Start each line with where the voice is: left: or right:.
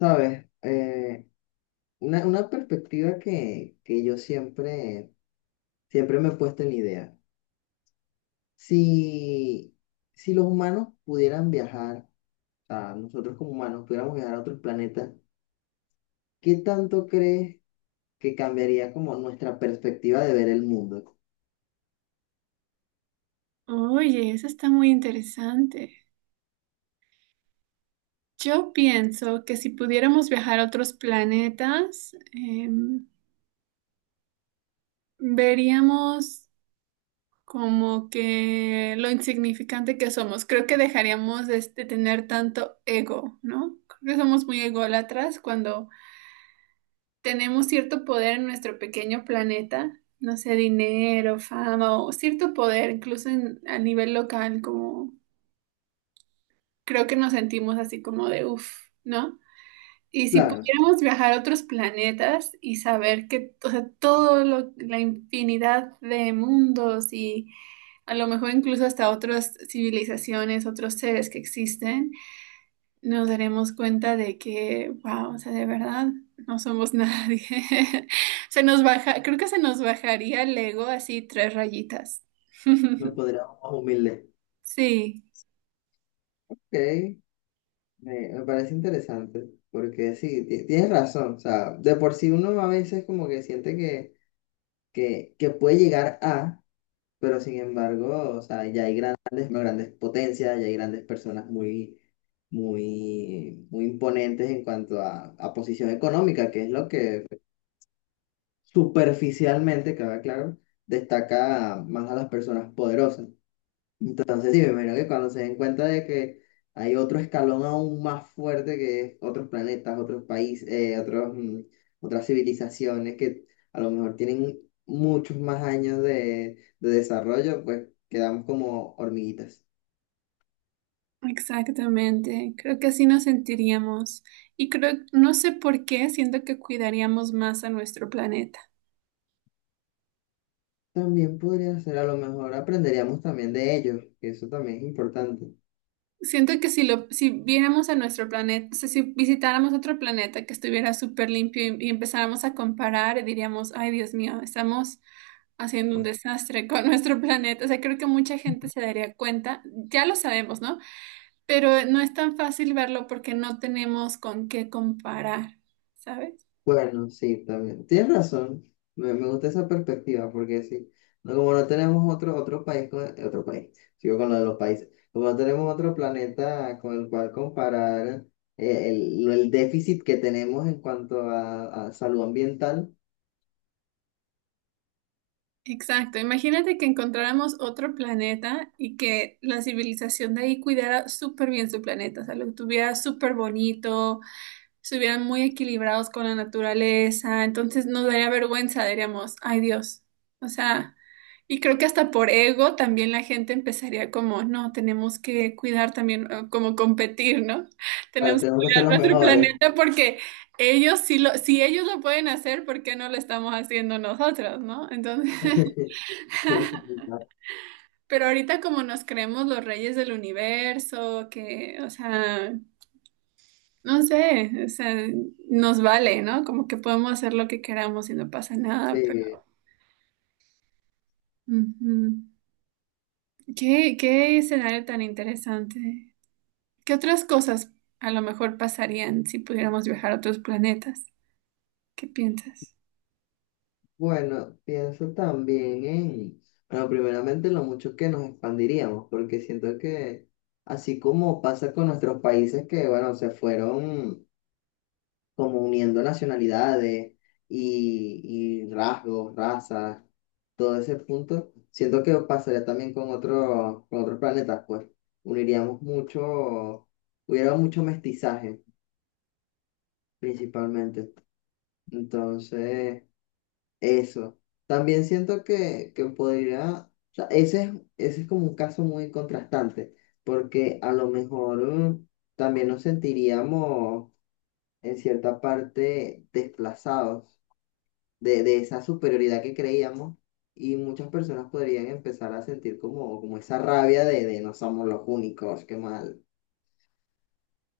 left: Sabes. Una perspectiva que yo siempre me he puesto en la idea. Si, si los humanos pudieran viajar, o sea, nosotros como humanos pudiéramos viajar a otros planetas, ¿qué tanto crees que cambiaría como nuestra perspectiva de ver el mundo?
right: Oye, eso está muy interesante. Yo pienso que si pudiéramos viajar a otros planetas, veríamos como que lo insignificante que somos. Creo que dejaríamos de tener tanto ego, ¿no? Creo que somos muy ególatras cuando tenemos cierto poder en nuestro pequeño planeta, no sé, dinero, fama o cierto poder, incluso a nivel local, como creo que nos sentimos así como de uff, ¿no? Y si
left: Claro,
right: pudiéramos viajar a otros planetas y saber que, o sea, todo lo, la infinidad de mundos y a lo mejor incluso hasta otras civilizaciones, otros seres que existen, nos daremos cuenta de que, wow, o sea, de verdad no somos nadie. Se nos baja, creo que se nos bajaría el ego así tres rayitas.
left: nos podríamos más humildes.
right: Sí.
left: Ok, me parece interesante, porque sí, tienes razón. O sea, de por sí uno a veces como que siente que puede llegar a... Pero sin embargo, o sea, ya hay grandes, no, grandes potencias, ya hay grandes personas muy, muy, muy imponentes en cuanto a posición económica, que es lo que superficialmente, queda claro, destaca más a las personas poderosas. Entonces, sí, me imagino que cuando se den cuenta de que hay otro escalón aún más fuerte que es otros planetas, otros países, otros, otras civilizaciones que a lo mejor tienen muchos más años de desarrollo, pues quedamos como hormiguitas.
right: Exactamente, creo que así nos sentiríamos y creo, no sé por qué, siento que cuidaríamos más a nuestro planeta.
left: También podría ser, a lo mejor aprenderíamos también de ellos, que eso también es importante.
right: Siento que si viéramos a nuestro planeta, o sea, si visitáramos otro planeta que estuviera súper limpio y empezáramos a comparar, diríamos, ay, Dios mío, estamos haciendo un desastre con nuestro planeta. O sea, creo que mucha gente se daría cuenta, ya lo sabemos, ¿no? Pero no es tan fácil verlo porque no tenemos con qué comparar, ¿sabes?
left: Bueno, sí, también. Tienes razón. Me gusta esa perspectiva porque sí, no, como no tenemos otro, otro país, con, otro país, sigo con lo de los países, como no tenemos otro planeta con el cual comparar el, el déficit que tenemos en cuanto a salud ambiental,
right: Exacto, imagínate que encontráramos otro planeta y que la civilización de ahí cuidara súper bien su planeta, o sea, lo tuviera súper bonito, estuvieran muy equilibrados con la naturaleza, entonces nos daría vergüenza, diríamos, ay Dios, o sea, y creo que hasta por ego también la gente empezaría como, no, tenemos que cuidar también, como competir, ¿no?
left: ahora
right: Tenemos que
left: tenemos que ser
right: cuidar
left: los
right: nuestro
left: mejores.
right: planeta porque... Ellos si ellos lo pueden hacer, ¿por qué no lo estamos haciendo nosotros, no? Entonces, pero ahorita como nos creemos los reyes del universo, que, o sea, no sé, o sea, nos vale, ¿no? Como que podemos hacer lo que queramos y no pasa nada, pero...
left: Sí.
right: Ujú. ¿Qué escenario tan interesante? ¿Qué otras cosas a lo mejor pasarían si pudiéramos viajar a otros planetas? ¿Qué piensas?
left: Bueno, pienso también en, bueno, primeramente lo mucho que nos expandiríamos, porque siento que así como pasa con nuestros países que, bueno, se fueron como uniendo nacionalidades y rasgos, razas, todo ese punto, siento que pasaría también con otros planetas, pues uniríamos mucho, hubiera mucho mestizaje principalmente. Entonces... Eso. También siento que podría, o sea, ese es como un caso muy contrastante, porque a lo mejor también nos sentiríamos en cierta parte desplazados de esa superioridad que creíamos y muchas personas podrían empezar a sentir como, como esa rabia de no somos los únicos, qué mal.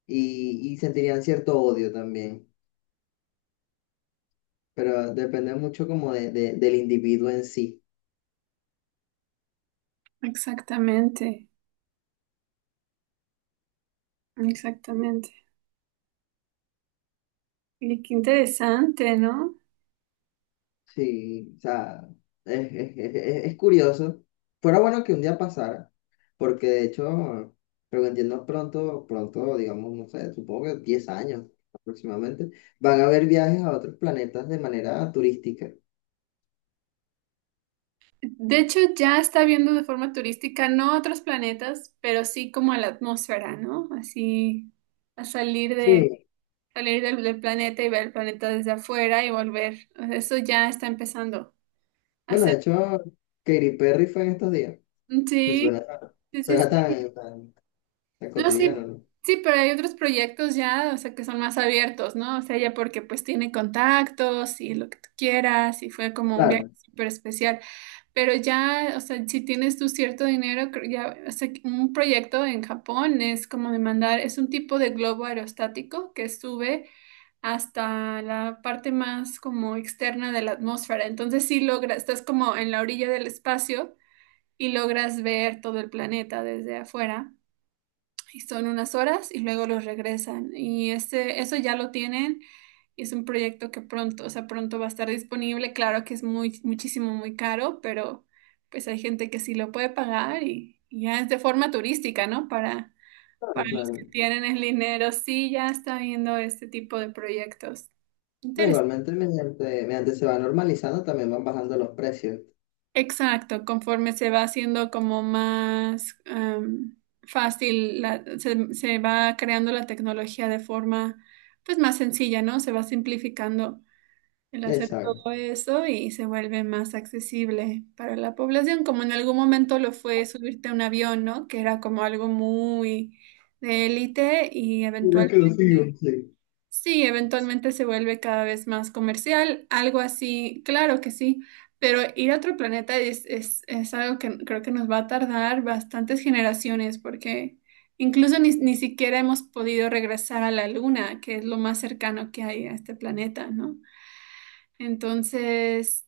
left: Y sentirían cierto odio también, pero depende mucho como de, del individuo en sí.
right: Exactamente, exactamente. Y qué interesante, ¿no?
left: Sí, o sea, es, es curioso. Fuera bueno que un día pasara, porque de hecho, pero que entiendo pronto, pronto, digamos, no sé, supongo que 10 años aproximadamente, van a haber viajes a otros planetas de manera turística.
right: De hecho, ya está viendo de forma turística, no a otros planetas, pero sí como a la atmósfera, ¿no? Así, a salir de,
left: Sí,
right: salir del, del planeta y ver el planeta desde afuera y volver. O sea, eso ya está empezando a
left: bueno,
right: hacer.
left: de hecho, Katy Perry fue en estos días.
right: Sí,
left: Suena,
right: sí,
left: suena
right: sí,
left: tan, tan, tan
right: no, sí,
left: cotidiano, ¿no?
right: sí, pero hay otros proyectos ya, o sea, que son más abiertos, ¿no? O sea, ya porque pues tiene contactos y lo que tú quieras y fue como un viaje
left: Claro,
right: súper especial. Pero ya, o sea, si tienes tu cierto dinero, creo ya, o sea, que un proyecto en Japón es como de mandar, es un tipo de globo aerostático que sube hasta la parte más como externa de la atmósfera. Entonces sí logras, estás como en la orilla del espacio y logras ver todo el planeta desde afuera y son unas horas y luego los regresan. Y este, eso ya lo tienen y es un proyecto que pronto, o sea, pronto va a estar disponible. Claro que es muy, muchísimo, muy caro, pero pues hay gente que sí lo puede pagar y ya es de forma turística, ¿no? Para,
left: claro,
right: para los que
left: claro.
right: tienen el dinero, sí, ya está viendo este tipo de proyectos.
left: No,
right: Interesante.
left: igualmente, mediante, mediante se va normalizando, también van bajando los precios.
right: Exacto, conforme se va haciendo como más fácil, se va creando la tecnología de forma pues más sencilla, ¿no? Se va simplificando el hacer
left: Exacto.
right: todo eso y se vuelve más accesible para la población, como en algún momento lo fue subirte a un avión, ¿no? Que era como algo muy de élite y
left: Mira que
right: eventualmente
left: lo sigo. Sí.
right: sí, eventualmente se vuelve cada vez más comercial, algo así, claro que sí, pero ir a otro planeta es algo que creo que nos va a tardar bastantes generaciones porque incluso ni siquiera hemos podido regresar a la Luna, que es lo más cercano que hay a este planeta, ¿no? Entonces,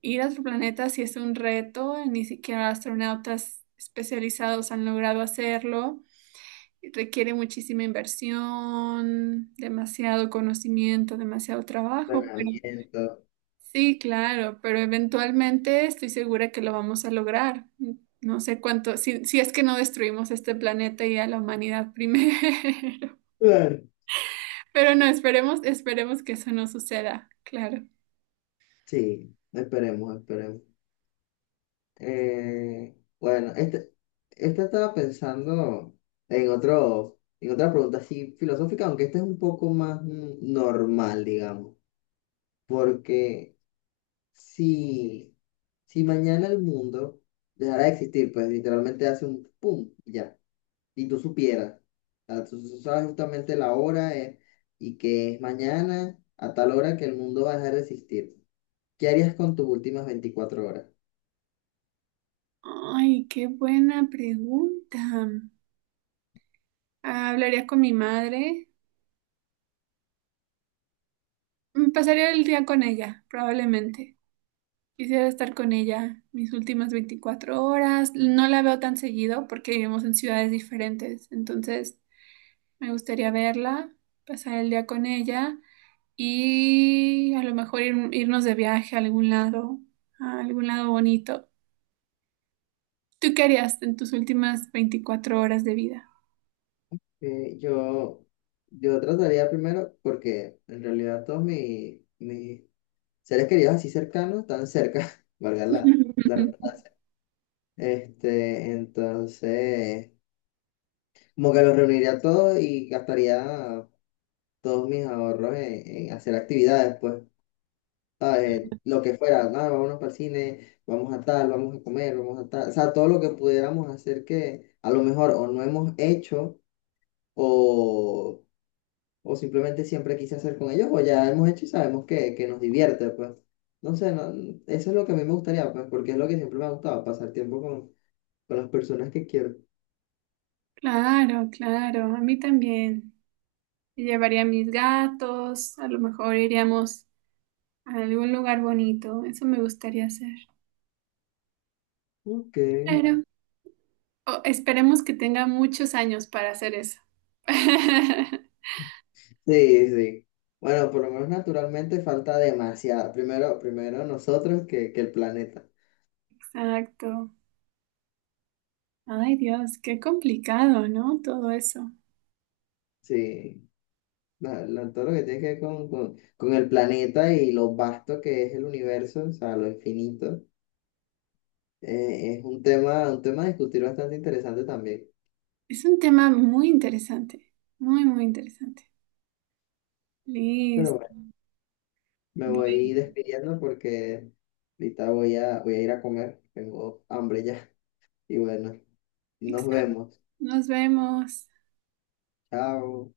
right: ir a otro planeta sí es un reto, ni siquiera astronautas especializados han logrado hacerlo. Requiere muchísima inversión, demasiado conocimiento, demasiado trabajo, pero
left: Entrenamiento.
right: sí, claro, pero eventualmente estoy segura que lo vamos a lograr. No sé cuánto, si es que no destruimos este planeta y a la humanidad primero.
left: Claro.
right: Pero no, esperemos, esperemos que eso no suceda, claro.
left: Sí, esperemos, esperemos. Eh, bueno, este, esta estaba pensando en otro, en otra pregunta así filosófica, aunque esta es un poco más normal, digamos. Porque si, si mañana el mundo dejara de existir, pues literalmente hace un pum, ya, y tú supieras, o sea, tú sabes justamente la hora y que es mañana a tal hora que el mundo va a dejar de existir. ¿Qué harías con tus últimas 24 horas?
right: Ay, qué buena pregunta. Ah, hablaría con mi madre, pasaría el día con ella, probablemente. Quisiera estar con ella mis últimas 24 horas. No la veo tan seguido porque vivimos en ciudades diferentes. Entonces, me gustaría verla, pasar el día con ella y a lo mejor irnos de viaje a algún lado bonito. ¿Tú qué harías en tus últimas 24 horas de vida?
left: Eh, yo, yo trataría primero, porque en realidad todos mis seres queridos así cercanos están cerca, valga la, la redundancia. Este, entonces, como que los reuniría a todos y gastaría todos mis ahorros en hacer actividades, pues, ¿sabes? Lo que fuera, ah, vámonos para el cine, vamos a tal, vamos a comer, vamos a tal, o sea, todo lo que pudiéramos hacer que a lo mejor o no hemos hecho o o simplemente siempre quise hacer con ellos, o ya hemos hecho y sabemos que nos divierte, pues. No sé, eso es lo que a mí me gustaría, pues, porque es lo que siempre me ha gustado, pasar tiempo con las personas que quiero.
right: Claro, claro, a mí también. Me llevaría a mis gatos, a lo mejor iríamos a algún lugar bonito. Eso me gustaría hacer.
left: Ok.
right: Claro. O- esperemos que tenga muchos años para hacer eso.
left: Sí, sí. Bueno, por lo menos naturalmente falta demasiado. Primero, primero nosotros que el planeta.
right: Exacto. Ay, Dios, qué complicado, ¿no? Todo eso.
left: Sí. Todo lo que tiene que ver con el planeta y lo vasto que es el universo, o sea, lo infinito, es un tema a discutir bastante interesante también.
right: Es un tema muy interesante, muy, muy interesante.
left: Pero
right: Listo.
left: me voy
right: Bueno,
left: despidiendo porque ahorita voy a, voy a ir a comer. Tengo hambre ya. Y bueno, nos
right: exacto.
left: vemos.
right: Nos vemos.
left: Chao.